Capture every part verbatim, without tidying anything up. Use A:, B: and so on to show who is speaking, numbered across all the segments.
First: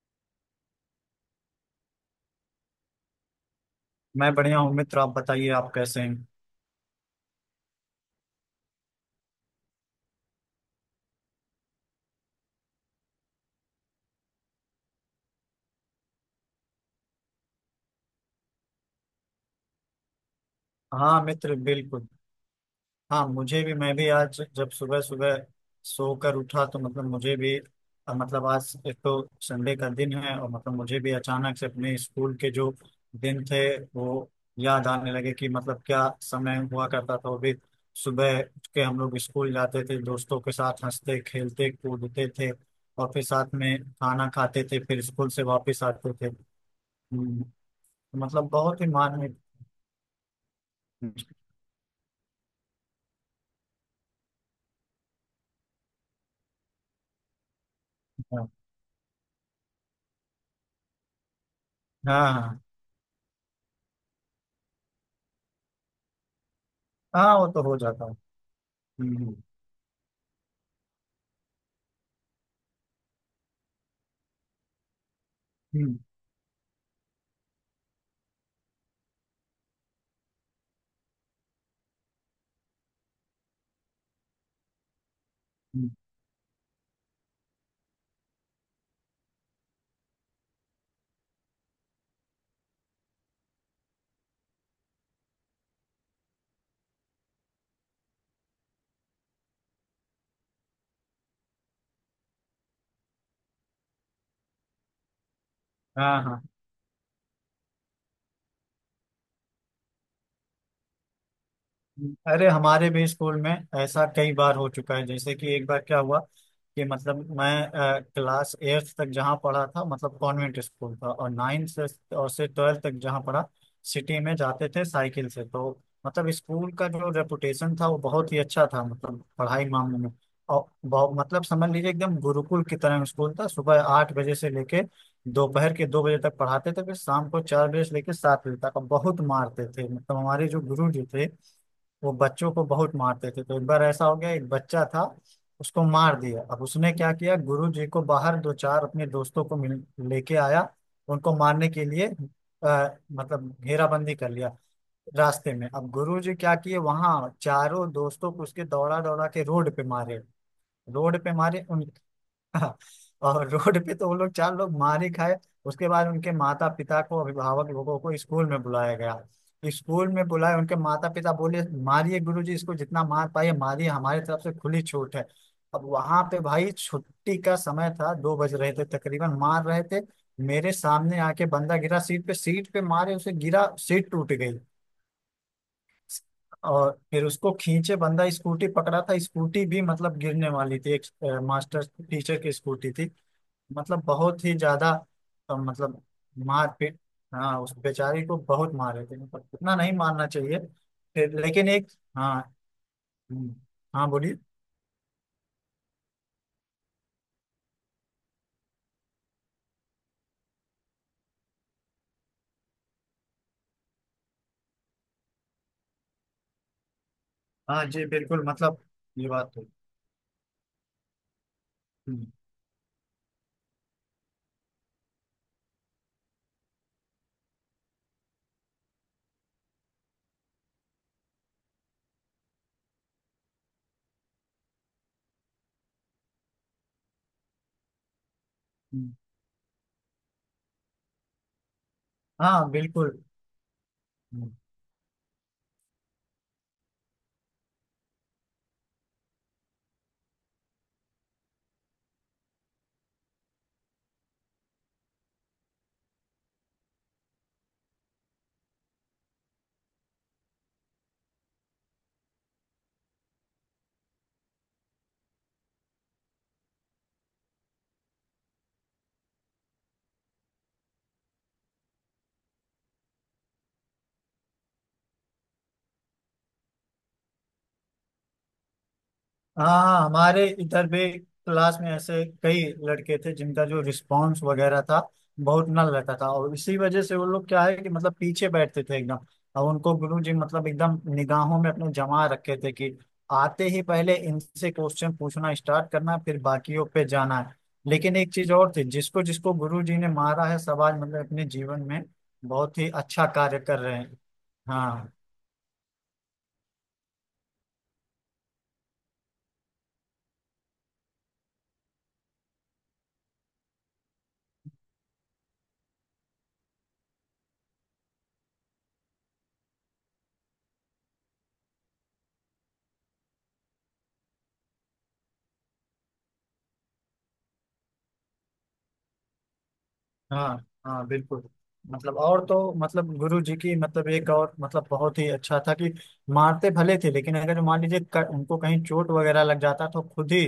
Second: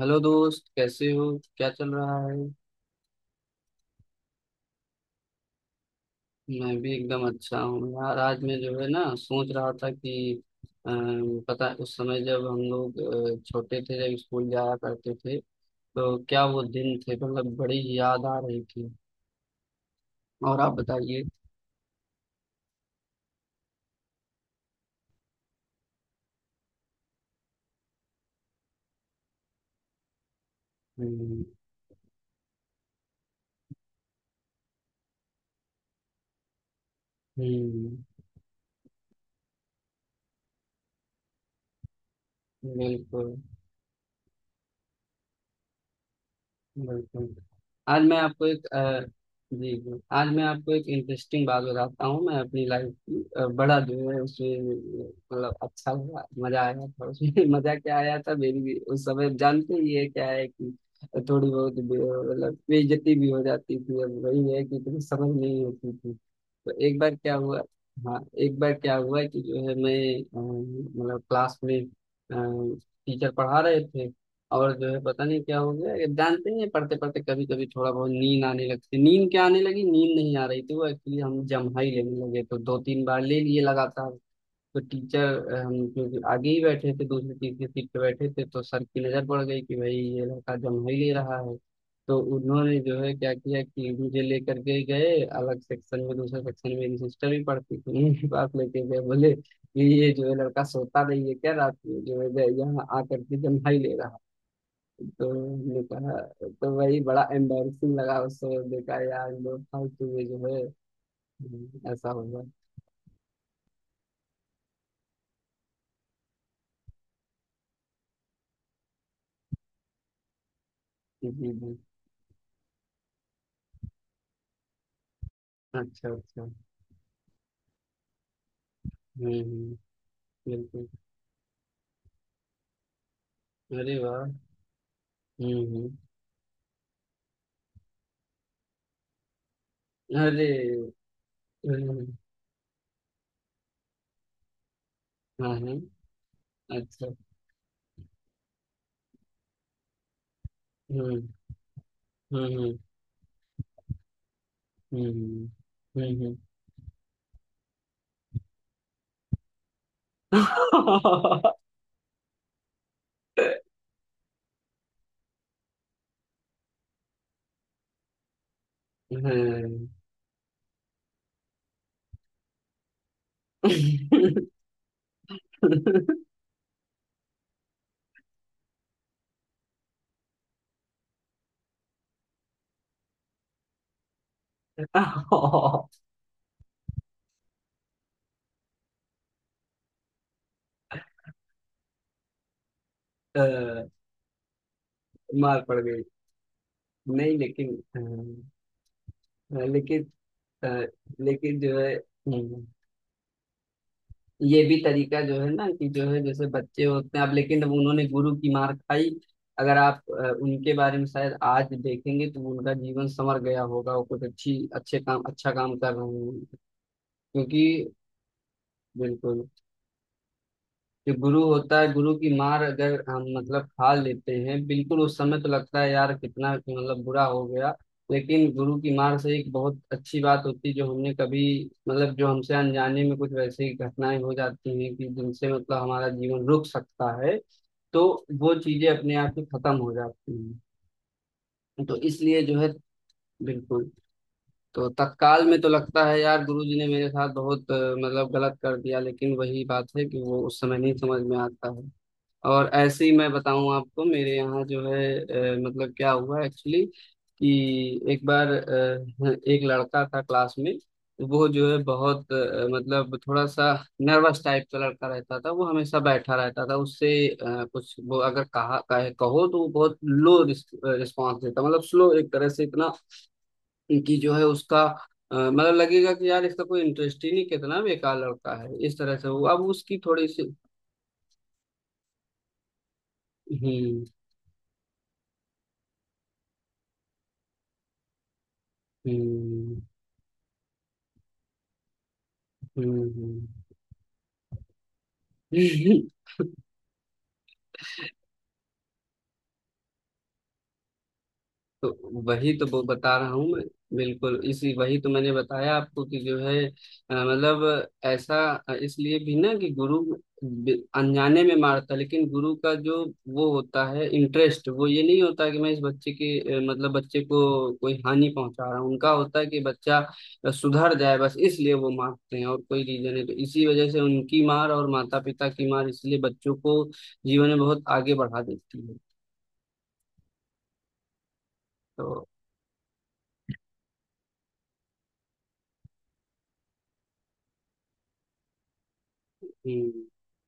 A: Hello दोस्त, कैसे हो? क्या चल रहा है?
B: मैं बढ़िया हूँ मित्र। आप बताइए, आप कैसे हैं।
A: मैं भी एकदम अच्छा हूँ यार। आज मैं जो है ना सोच रहा था कि, अ, पता है, उस समय जब हम लोग अ, छोटे थे, जब स्कूल जाया करते थे, तो क्या वो दिन थे। मतलब बड़ी याद आ रही थी। और आप
B: हाँ
A: बताइए।
B: मित्र, बिल्कुल। हाँ, मुझे भी, मैं भी आज जब सुबह सुबह सोकर उठा तो मतलब मुझे भी अ, मतलब आज एक तो संडे का दिन है, और मतलब मुझे भी
A: हम्म।
B: अचानक से अपने स्कूल के जो दिन थे वो याद आने लगे कि मतलब क्या समय हुआ करता था। वो भी
A: हम्म।
B: सुबह उठ के हम लोग स्कूल जाते थे, दोस्तों के साथ हंसते खेलते कूदते थे, और फिर
A: बिल्कुल।
B: साथ में खाना खाते थे, फिर स्कूल से वापस आते थे।
A: बिल्कुल।
B: हम्म,
A: आज मैं आपको
B: मतलब
A: एक
B: बहुत ही
A: अ,
B: माननीय।
A: जी जी, आज मैं आपको एक इंटरेस्टिंग बात बताता हूँ। मैं अपनी लाइफ की अ, बड़ा जो है उसमें मतलब अच्छा हुआ, मजा आया था उसमें। मजा क्या आया था।
B: हाँ
A: मेरी भी उस समय जानते ही है क्या है कि थोड़ी बहुत बे-
B: हाँ हाँ,
A: मतलब
B: हाँ।
A: बेइज्जती भी हो जाती थी। अब वही है कि इतनी समझ नहीं होती थी। तो एक बार क्या
B: हाँ, वो
A: हुआ।
B: तो हो जाता है।
A: हाँ, एक बार क्या हुआ
B: हम्म।
A: कि जो है मैं अम, मतलब क्लास में टीचर पढ़ा रहे थे, और जो है पता नहीं क्या हो गया,
B: हम्म।
A: ये जानते ही हैं पढ़ते पढ़ते कभी कभी थोड़ा बहुत नींद आने लगती। नींद क्या आने लगी, नींद नहीं आ रही थी, वो एक्चुअली हम जम्हाई लेने लगे, तो दो तीन बार ले लिए लगातार। तो टीचर, हम
B: हम्म,
A: क्योंकि आगे ही बैठे थे, दूसरी तीसरी सीट पे बैठे थे, तो सर की नजर पड़ गई कि भाई ये लड़का जम ही ले रहा है। तो उन्होंने जो है क्या किया कि मुझे लेकर के गए अलग सेक्शन में, दूसरे सेक्शन में मेरी सिस्टर भी पढ़ती थी उनके पास लेके गए, बोले कि ये जो है लड़का सोता नहीं है क्या रात में, जो है गए यहाँ आकर के जम्हा ही ले रहा है। तो हमने कहा,
B: हाँ, हाँ।
A: तो वही बड़ा एम्बेरसिंग लगा उस समय। देखा यार, लोग फालतू में जो है। हम्म, ऐसा हुआ।
B: अरे, हमारे भी स्कूल में ऐसा कई बार हो चुका है। जैसे कि एक बार क्या हुआ कि मतलब मैं अ, क्लास एट्थ तक जहाँ पढ़ा था मतलब कॉन्वेंट स्कूल था,
A: जी
B: और नाइन्थ
A: जी।
B: से और से ट्वेल्थ तक जहाँ पढ़ा सिटी में जाते थे साइकिल से। तो
A: अच्छा
B: मतलब
A: अच्छा।
B: स्कूल का जो रेपुटेशन था वो बहुत ही अच्छा था मतलब
A: हम्म।
B: पढ़ाई
A: हम्म।
B: मामले में। और
A: बिल्कुल।
B: बहुत मतलब समझ लीजिए एकदम गुरुकुल की तरह स्कूल था। सुबह
A: अरे
B: आठ
A: वाह!
B: बजे से लेके
A: हुँ,
B: दोपहर के
A: हुँ।
B: दो बजे तक पढ़ाते थे, फिर शाम को चार बजे से लेके सात बजे तक। और बहुत मारते थे मतलब
A: अरे!
B: हमारे जो गुरु जी थे
A: हुँ,
B: वो बच्चों को बहुत मारते थे। तो एक बार ऐसा हो गया, एक बच्चा था,
A: हाँ,
B: उसको
A: हाँ।
B: मार दिया। अब उसने
A: अच्छा।
B: क्या किया, गुरु जी को बाहर दो चार अपने दोस्तों को मिल लेके आया,
A: हुँ,
B: उनको मारने के लिए।
A: हुँ, हुँ,
B: आ, मतलब घेराबंदी कर लिया
A: हुँ, हुँ।
B: रास्ते में। अब
A: हुँ,
B: गुरु जी
A: हुँ।
B: क्या किए, वहां चारों दोस्तों को उसके दौड़ा दौड़ा के रोड पे मारे, रोड पे मारे उन हाँ, और रोड पे तो वो लोग चार लोग मार ही खाए। उसके बाद उनके माता पिता को, अभिभावक लोगों को, स्कूल में बुलाया गया।
A: हाँ।
B: स्कूल में बुलाए, उनके माता पिता बोले, मारिए गुरुजी इसको, जितना मार पाए मारिए, हमारी तरफ से खुली छूट है। अब वहां पे भाई छुट्टी का समय था, दो बज रहे थे तकरीबन, मार रहे थे। मेरे सामने आके बंदा गिरा, सीट पे, सीट पे मारे उसे, गिरा, सीट टूट गई। और फिर उसको खींचे, बंदा स्कूटी पकड़ा था, स्कूटी भी मतलब गिरने वाली थी, एक अ, मास्टर टीचर की स्कूटी थी।
A: अ,
B: मतलब बहुत ही ज्यादा अ,
A: मार पड़
B: मतलब
A: गई।
B: मार पीट।
A: नहीं
B: हाँ, उस
A: लेकिन।
B: बेचारी को
A: हाँ,
B: बहुत मारे थे, मतलब इतना नहीं
A: लेकिन
B: मारना चाहिए।
A: अ,
B: फिर
A: लेकिन
B: लेकिन
A: जो
B: एक,
A: है
B: हाँ,
A: हुँ।
B: हम्म, हाँ बोलिए।
A: ये भी तरीका जो है ना कि जो है जैसे बच्चे होते हैं, अब लेकिन अब उन्होंने गुरु की मार खाई। अगर आप अ, उनके बारे में शायद आज देखेंगे तो उनका जीवन संवर गया होगा, वो कुछ अच्छी अच्छे काम, अच्छा काम कर रहे हैं।
B: हाँ
A: क्योंकि।
B: जी बिल्कुल मतलब ये
A: बिल्कुल।
B: बात तो।
A: जो गुरु होता है, गुरु
B: हम्म,
A: की मार अगर हम मतलब खा लेते हैं, बिल्कुल उस समय तो लगता है यार कितना मतलब बुरा हो गया। लेकिन गुरु की मार से एक बहुत अच्छी बात होती है, जो हमने कभी मतलब जो हमसे अनजाने में कुछ वैसी घटनाएं हो जाती हैं कि जिनसे मतलब हमारा जीवन रुक सकता है, तो वो चीजें
B: हम्म,
A: अपने आप ही खत्म हो जाती हैं। तो इसलिए जो है,
B: हाँ बिल्कुल।
A: बिल्कुल। तो तत्काल में तो लगता है यार गुरुजी ने मेरे साथ बहुत अ, मतलब गलत कर दिया, लेकिन वही बात है कि वो उस समय नहीं समझ में आता है। और ऐसे ही मैं बताऊं आपको, मेरे यहाँ जो है अ, मतलब क्या हुआ एक्चुअली, कि एक बार अ, एक लड़का था क्लास में। वो जो है बहुत अ, मतलब थोड़ा सा नर्वस टाइप का लड़का रहता था। वो हमेशा बैठा रहता था, उससे अ, कुछ वो अगर कहा कहे कहो तो वो बहुत लो रिस्पॉन्स देता, मतलब स्लो एक तरह से इतना कि जो है उसका अ, मतलब लगेगा कि यार इसका कोई इंटरेस्ट ही नहीं, कितना बेकार लड़का है, इस तरह से वो अब उसकी
B: हाँ,
A: थोड़ी
B: हमारे
A: सी।
B: इधर भी क्लास में ऐसे कई लड़के थे जिनका जो
A: हम्म।
B: रिस्पांस वगैरह था बहुत नल रहता था, और इसी वजह से वो लोग क्या है कि मतलब पीछे बैठते थे एकदम। और
A: हम्म।
B: उनको गुरु जी मतलब एकदम निगाहों में अपने जमा रखे थे कि
A: हम्म।
B: आते
A: हम्म।
B: ही पहले इनसे क्वेश्चन पूछना स्टार्ट करना फिर बाकियों पे जाना है। लेकिन एक चीज और थी, जिसको जिसको गुरु जी ने मारा है, सब आज मतलब अपने जीवन में
A: तो वही तो
B: बहुत
A: वो
B: ही
A: बता
B: अच्छा
A: रहा हूँ
B: कार्य
A: मैं।
B: कर रहे हैं।
A: बिल्कुल इसी, वही तो
B: हाँ,
A: मैंने बताया आपको कि जो है अ, मतलब ऐसा अ, इसलिए भी ना कि गुरु बि- अनजाने में मारता, लेकिन गुरु का जो वो होता है इंटरेस्ट, वो ये नहीं होता कि मैं इस बच्चे के अ, मतलब बच्चे को कोई हानि पहुंचा रहा हूँ, उनका होता है कि बच्चा अ, सुधर जाए, बस इसलिए वो मारते हैं, और कोई रीजन है, तो इसी वजह से उनकी मार और माता पिता की मार इसलिए बच्चों को जीवन में बहुत आगे बढ़ा देती है।
B: हाँ, हाँ बिल्कुल मतलब।
A: तो
B: और तो मतलब गुरु जी की, मतलब एक और मतलब बहुत ही अच्छा था कि मारते भले थे, लेकिन अगर मान लीजिए क- उनको कहीं चोट वगैरह लग जाता तो
A: हम्म।
B: खुद ही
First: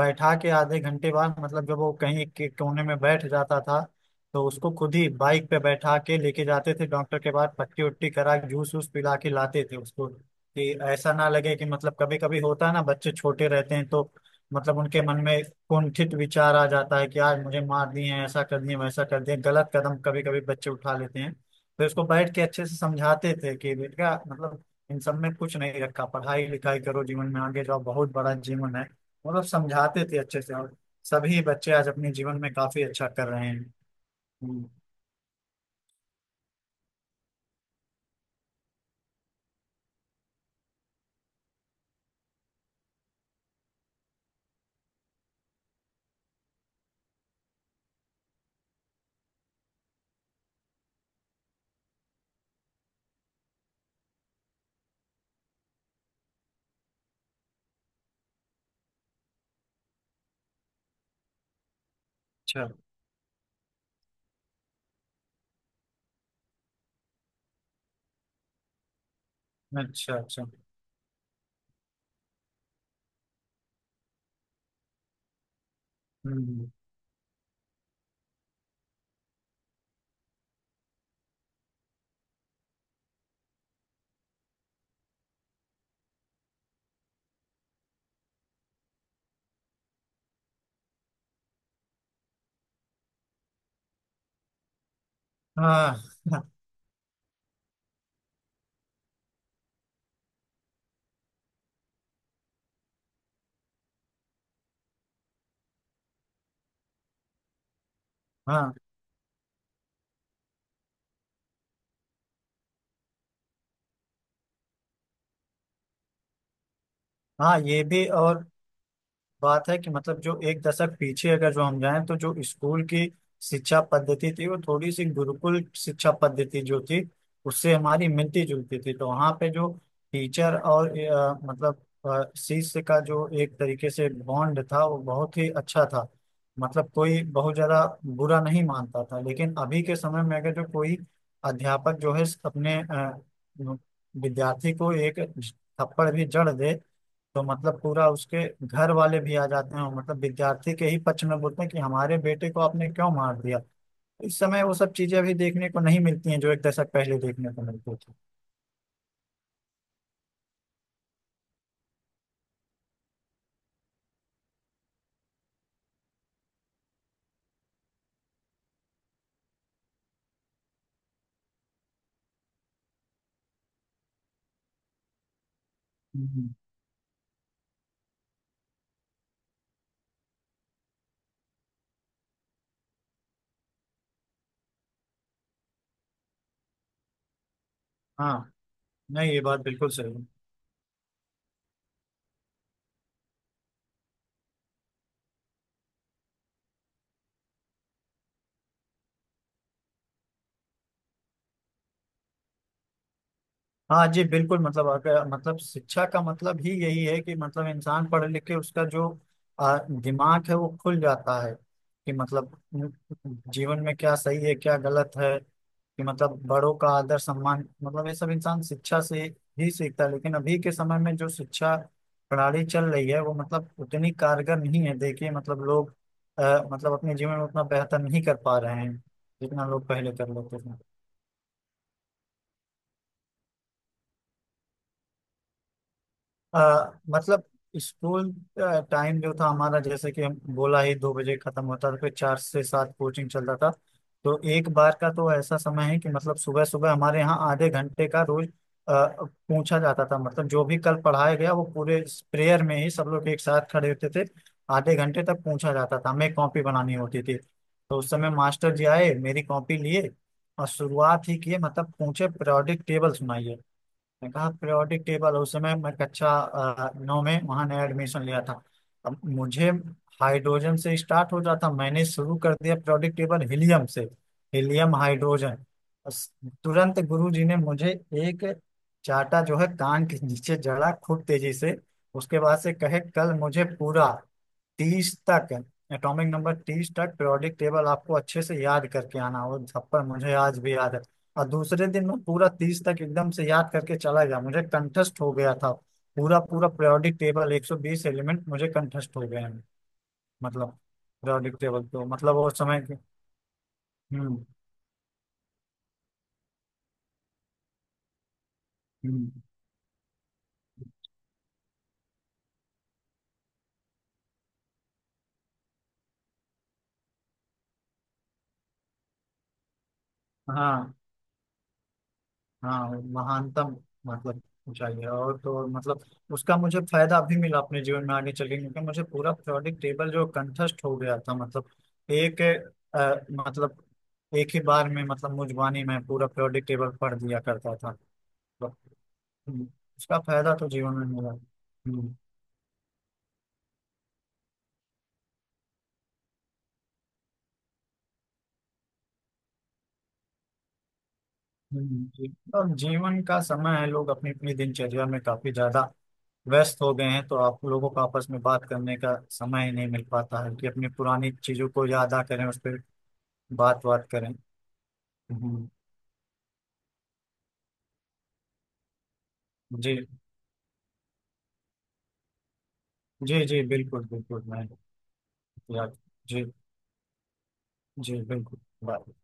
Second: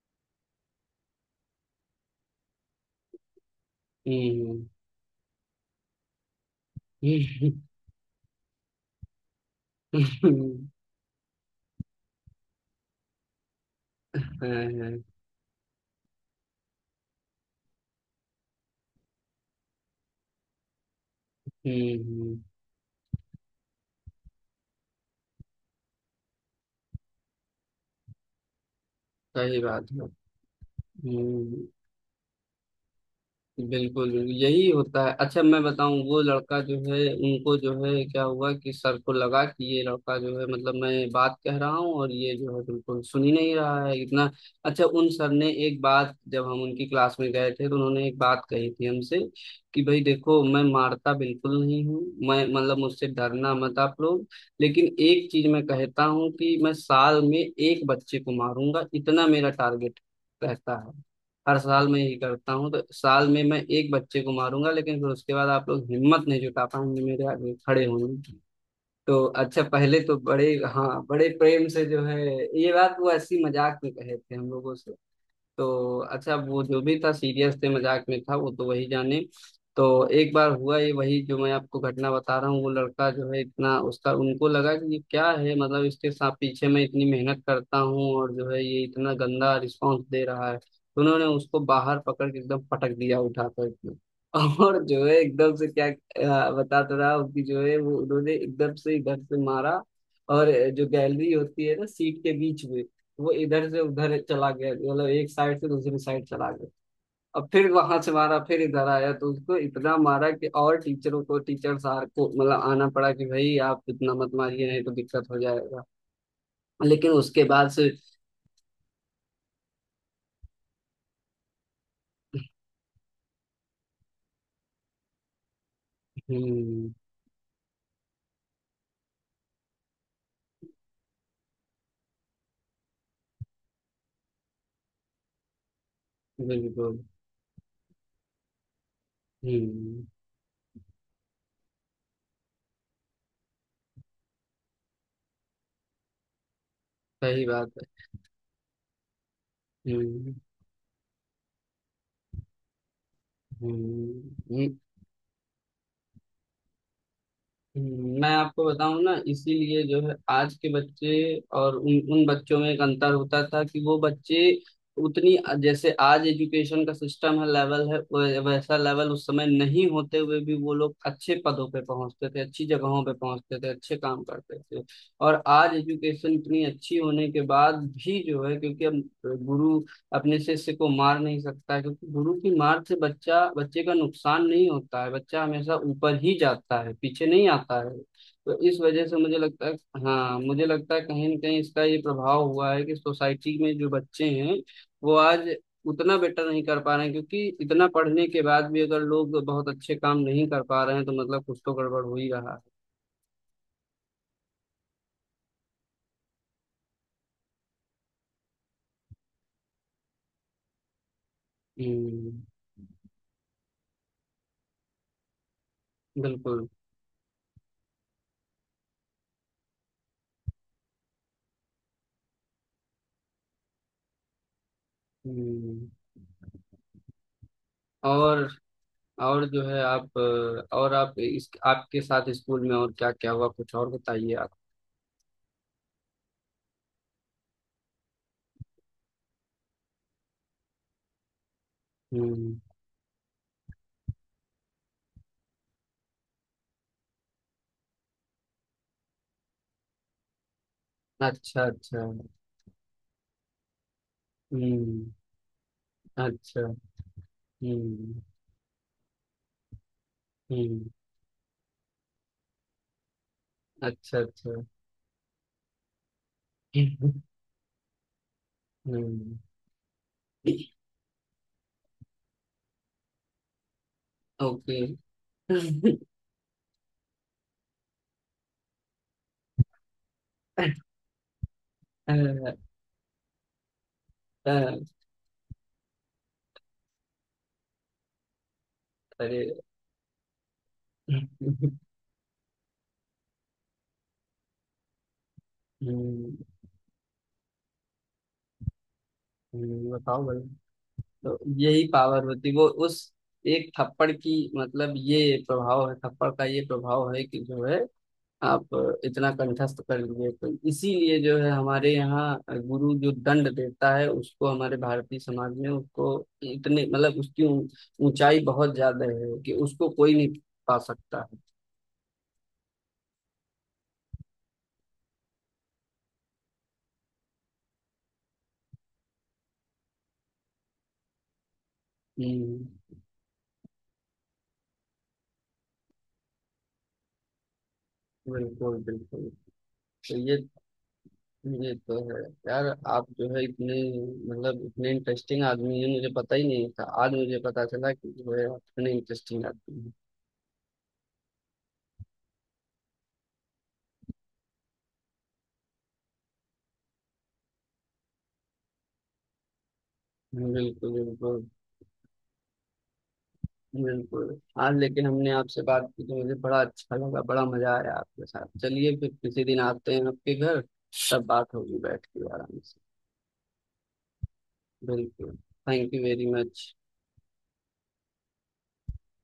B: बैठा के आधे घंटे बाद, मतलब जब वो कहीं एक एक कोने में बैठ जाता था, तो
A: हम्म।
B: उसको खुद ही बाइक पे बैठा के लेके जाते थे डॉक्टर के पास, पट्टी उट्टी करा के जूस वूस पिला के लाते थे उसको, कि
A: हम्म,
B: ऐसा ना लगे कि मतलब, कभी कभी होता है ना बच्चे छोटे रहते हैं तो
A: हाँ,
B: मतलब उनके
A: हाँ,
B: मन में कुंठित विचार आ जाता है कि आज मुझे मार दिए हैं, ऐसा कर दिए, वैसा कर दिए, गलत कदम कभी कभी बच्चे उठा लेते हैं। तो इसको बैठ के
A: हम्म,
B: अच्छे से समझाते थे कि बेटा मतलब इन सब में कुछ नहीं रखा, पढ़ाई लिखाई करो, जीवन में आगे जाओ, बहुत बड़ा जीवन है। मतलब
A: सही बात है।
B: समझाते थे अच्छे से, और सभी
A: हम्म।
B: बच्चे आज अपने जीवन में काफी अच्छा कर रहे हैं।
A: बिल्कुल बिल्कुल,
B: हम्म,
A: यही होता है। अच्छा मैं बताऊं, वो लड़का जो है उनको जो है क्या हुआ कि सर को लगा कि ये लड़का जो है मतलब मैं बात कह रहा हूँ और ये जो है बिल्कुल सुन ही नहीं रहा है इतना। अच्छा, उन सर ने एक बात, जब हम उनकी क्लास में गए थे तो उन्होंने एक बात कही थी हमसे, कि भाई देखो, मैं मारता बिल्कुल नहीं हूँ, मैं मतलब मुझसे डरना मत आप लोग। लेकिन एक चीज मैं कहता हूँ कि मैं साल में एक बच्चे को मारूंगा, इतना मेरा टारगेट रहता है। हर साल मैं ये करता
B: अच्छा,
A: हूँ, तो साल में मैं एक बच्चे को मारूंगा लेकिन फिर उसके बाद आप लोग हिम्मत नहीं जुटा पाएंगे मेरे आगे खड़े होंगे। तो अच्छा पहले
B: अच्छा,
A: तो
B: अच्छा।
A: बड़े, हाँ बड़े प्रेम से जो है, ये बात वो ऐसी मजाक में कहे थे हम लोगों से। तो अच्छा वो
B: हम्म,
A: जो भी था, सीरियस थे मजाक में था वो तो वही जाने। तो एक बार हुआ ये वही जो मैं आपको घटना बता रहा हूँ। वो लड़का जो है इतना उसका उनको लगा कि ये क्या है, मतलब इसके साथ पीछे मैं इतनी मेहनत करता हूँ और जो है ये इतना गंदा रिस्पॉन्स दे रहा है, तो उन्होंने उसको बाहर पकड़ के एकदम पटक दिया, उठाकर एकदम और जो है एकदम से क्या
B: हाँ
A: अ, बताता रहा उसकी जो है वो, उन्होंने एकदम से इधर से मारा। और जो गैलरी होती है ना सीट के बीच में, वो इधर से उधर चला गया, मतलब एक साइड से दूसरी साइड चला गया। अब फिर वहां से मारा फिर
B: हाँ।
A: इधर आया, तो उसको इतना मारा कि और टीचरों को, टीचर सार को मतलब आना पड़ा कि भाई आप इतना मत मारिए नहीं तो दिक्कत हो जाएगा। लेकिन उसके
B: हाँ,
A: बाद
B: ये
A: से,
B: भी और बात है कि मतलब जो एक दशक पीछे अगर जो हम जाएं तो जो स्कूल की शिक्षा पद्धति थी वो थोड़ी सी गुरुकुल शिक्षा पद्धति जो
A: हम्म।
B: थी उससे हमारी मिलती जुलती थी। तो वहाँ पे जो टीचर और अ, मतलब अ, शिष्य का जो एक तरीके से बॉन्ड था वो बहुत ही अच्छा था। मतलब
A: बिल्कुल।
B: कोई बहुत ज्यादा बुरा नहीं मानता था। लेकिन अभी के
A: हम्म।
B: समय में अगर जो कोई अध्यापक जो है अपने अ, विद्यार्थी को एक थप्पड़ भी जड़ दे तो
A: सही बात
B: मतलब
A: है।
B: पूरा उसके घर वाले भी आ जाते हैं, और मतलब
A: हम्म।
B: विद्यार्थी के ही पक्ष में बोलते हैं कि हमारे बेटे को आपने क्यों मार दिया। इस समय
A: हम्म।
B: वो सब चीजें अभी देखने को नहीं मिलती हैं जो एक दशक पहले देखने को मिलती थी।
A: हम्म, मैं आपको बताऊं ना, इसीलिए जो है आज के बच्चे और उन उन बच्चों में एक अंतर होता था कि वो बच्चे उतनी, जैसे आज एजुकेशन का सिस्टम है लेवल है वै- वैसा लेवल उस समय नहीं होते हुए भी वो लोग अच्छे पदों पे पहुंचते थे, अच्छी जगहों पे पहुंचते थे, अच्छे काम करते थे। और आज एजुकेशन
B: हम्म।
A: इतनी अच्छी होने के बाद भी जो है, क्योंकि अब गुरु अपने शिष्य को मार नहीं सकता है, क्योंकि गुरु की मार से बच्चा, बच्चे का नुकसान नहीं होता है, बच्चा हमेशा ऊपर ही जाता है, पीछे नहीं आता है।
B: हाँ।
A: तो इस वजह से
B: नहीं,
A: मुझे
B: ये बात
A: लगता है,
B: बिल्कुल सही है।
A: हाँ मुझे लगता है कहीं ना कहीं इसका ये प्रभाव हुआ है कि सोसाइटी में जो बच्चे हैं वो आज उतना बेटर नहीं कर पा रहे हैं, क्योंकि इतना पढ़ने के बाद भी अगर लोग बहुत अच्छे काम नहीं कर पा रहे हैं तो मतलब कुछ तो गड़बड़ हो ही रहा है।
B: हाँ जी बिल्कुल मतलब, अगर मतलब शिक्षा का मतलब ही यही है कि मतलब इंसान पढ़ लिख के उसका जो आ, दिमाग है वो खुल जाता है कि
A: हम्म।
B: मतलब उम, जीवन में क्या सही है क्या गलत है, कि मतलब
A: बिल्कुल।
B: बड़ों का आदर सम्मान, मतलब ये सब इंसान शिक्षा से ही सीखता है। लेकिन अभी के समय में जो शिक्षा प्रणाली चल रही है वो मतलब उतनी कारगर नहीं है। देखिए मतलब
A: हम्म।
B: लोग आ, मतलब अपने जीवन में उतना बेहतर नहीं कर
A: और
B: पा रहे हैं
A: और जो
B: जितना
A: है
B: लोग पहले
A: आप
B: कर लेते
A: अ,
B: थे।
A: और आप, इस आपके साथ स्कूल में और क्या क्या हुआ, कुछ और बताइए आप।
B: आ, मतलब स्कूल टाइम जो था हमारा, जैसे कि हम बोला ही, दो बजे खत्म होता था फिर चार
A: हम्म।
B: से सात कोचिंग चलता था। तो एक बार का तो ऐसा समय है कि मतलब सुबह सुबह हमारे यहाँ आधे घंटे का रोज आ, पूछा जाता था मतलब जो भी कल पढ़ाया गया
A: अच्छा
B: वो पूरे
A: अच्छा।
B: प्रेयर में ही सब लोग एक साथ खड़े होते थे। आधे
A: हम्म।
B: घंटे तक पूछा जाता था, हमें
A: अच्छा।
B: कॉपी बनानी होती थी। तो उस
A: हम्म।
B: समय मास्टर जी आए, मेरी कॉपी लिए, और
A: हम्म।
B: शुरुआत ही किए, मतलब पूछे, periodic टेबल सुनाइए।
A: अच्छा
B: मैंने कहा
A: अच्छा।
B: पीरियोडिक टेबल उस समय, मैं कक्षा अ, नौ में वहां नया एडमिशन लिया था। अब
A: हम्म।
B: मुझे हाइड्रोजन से स्टार्ट हो जाता, मैंने शुरू कर दिया पीरियोडिक टेबल हीलियम से।
A: ओके।
B: हीलियम,
A: अ,
B: हाइड्रोजन, बस। तुरंत गुरु जी ने मुझे एक चाटा जो है कान के नीचे जड़ा खूब तेजी से। उसके बाद से कहे कल मुझे पूरा
A: अ,
B: तीस तक, एटॉमिक नंबर तीस तक, पीरियोडिक टेबल आपको अच्छे से याद करके
A: अरे!
B: आना। वो थप्पड़ मुझे आज भी याद है। और
A: हम्म,
B: दूसरे दिन मैं पूरा तीस तक एकदम से याद करके चला गया, मुझे कंठस्थ हो गया था। पूरा पूरा पीरियोडिक टेबल एक सौ बीस एलिमेंट मुझे कंठस्थ हो गए हैं।
A: हम्म, बताओ भाई।
B: मतलब
A: तो
B: पीरियोडिक टेबल
A: यही
B: तो
A: पावर
B: मतलब
A: होती
B: वो
A: है। वो
B: समय के।
A: उस एक थप्पड़ की,
B: हम्म।
A: मतलब ये प्रभाव है, थप्पड़ का ये प्रभाव है कि जो है आप इतना
B: हम्म।
A: कंठस्थ कर लिए। तो इसीलिए जो है हमारे यहाँ गुरु जो दंड देता है, उसको हमारे भारतीय समाज में उसको इतने मतलब उसकी ऊं- ऊंचाई बहुत ज्यादा है कि उसको कोई नहीं पा
B: हाँ।
A: सकता है।
B: हाँ, वो महानतम मतलब ऊंचाई है। और तो और मतलब उसका मुझे फायदा अभी मिला अपने जीवन में आगे चल के, क्योंकि मुझे पूरा पीरियोडिक टेबल जो कंठस्थ हो गया था, मतलब एक
A: हम्म,
B: अ, मतलब एक ही बार में मतलब मुझ वाणी में पूरा पीरियोडिक टेबल पढ़ दिया करता था।
A: बिल्कुल बिल्कुल।
B: हम्म,
A: तो
B: इसका
A: ये
B: फायदा तो जीवन में मिला है।
A: ये तो
B: हम्म,
A: है यार, आप जो है इतने मतलब इतने इंटरेस्टिंग आदमी हैं, मुझे पता ही नहीं था, आज मुझे पता चला कि जो है आप इतने इंटरेस्टिंग आदमी
B: हम्म, जी। और जीवन का समय है, लोग अपनी अपनी दिनचर्या में काफी ज्यादा व्यस्त हो गए हैं तो आप लोगों को आपस में बात करने का समय ही नहीं मिल पाता
A: हैं।
B: है कि अपनी
A: बिल्कुल
B: पुरानी
A: बिल्कुल।
B: चीजों को याद आ करें, उस पर बात बात करें।
A: बिल्कुल। आज लेकिन हमने आपसे
B: हम्म,
A: बात की तो मुझे बड़ा अच्छा लगा, बड़ा मजा आया आपके साथ। चलिए फिर किसी दिन आते हैं
B: जी।
A: आपके घर, तब बात होगी बैठ के आराम से।
B: जी जी बिल्कुल, बिल्कुल। मैं
A: बिल्कुल। थैंक
B: याद।
A: यू वेरी
B: जी।
A: मच।
B: जी बिल्कुल। बाय।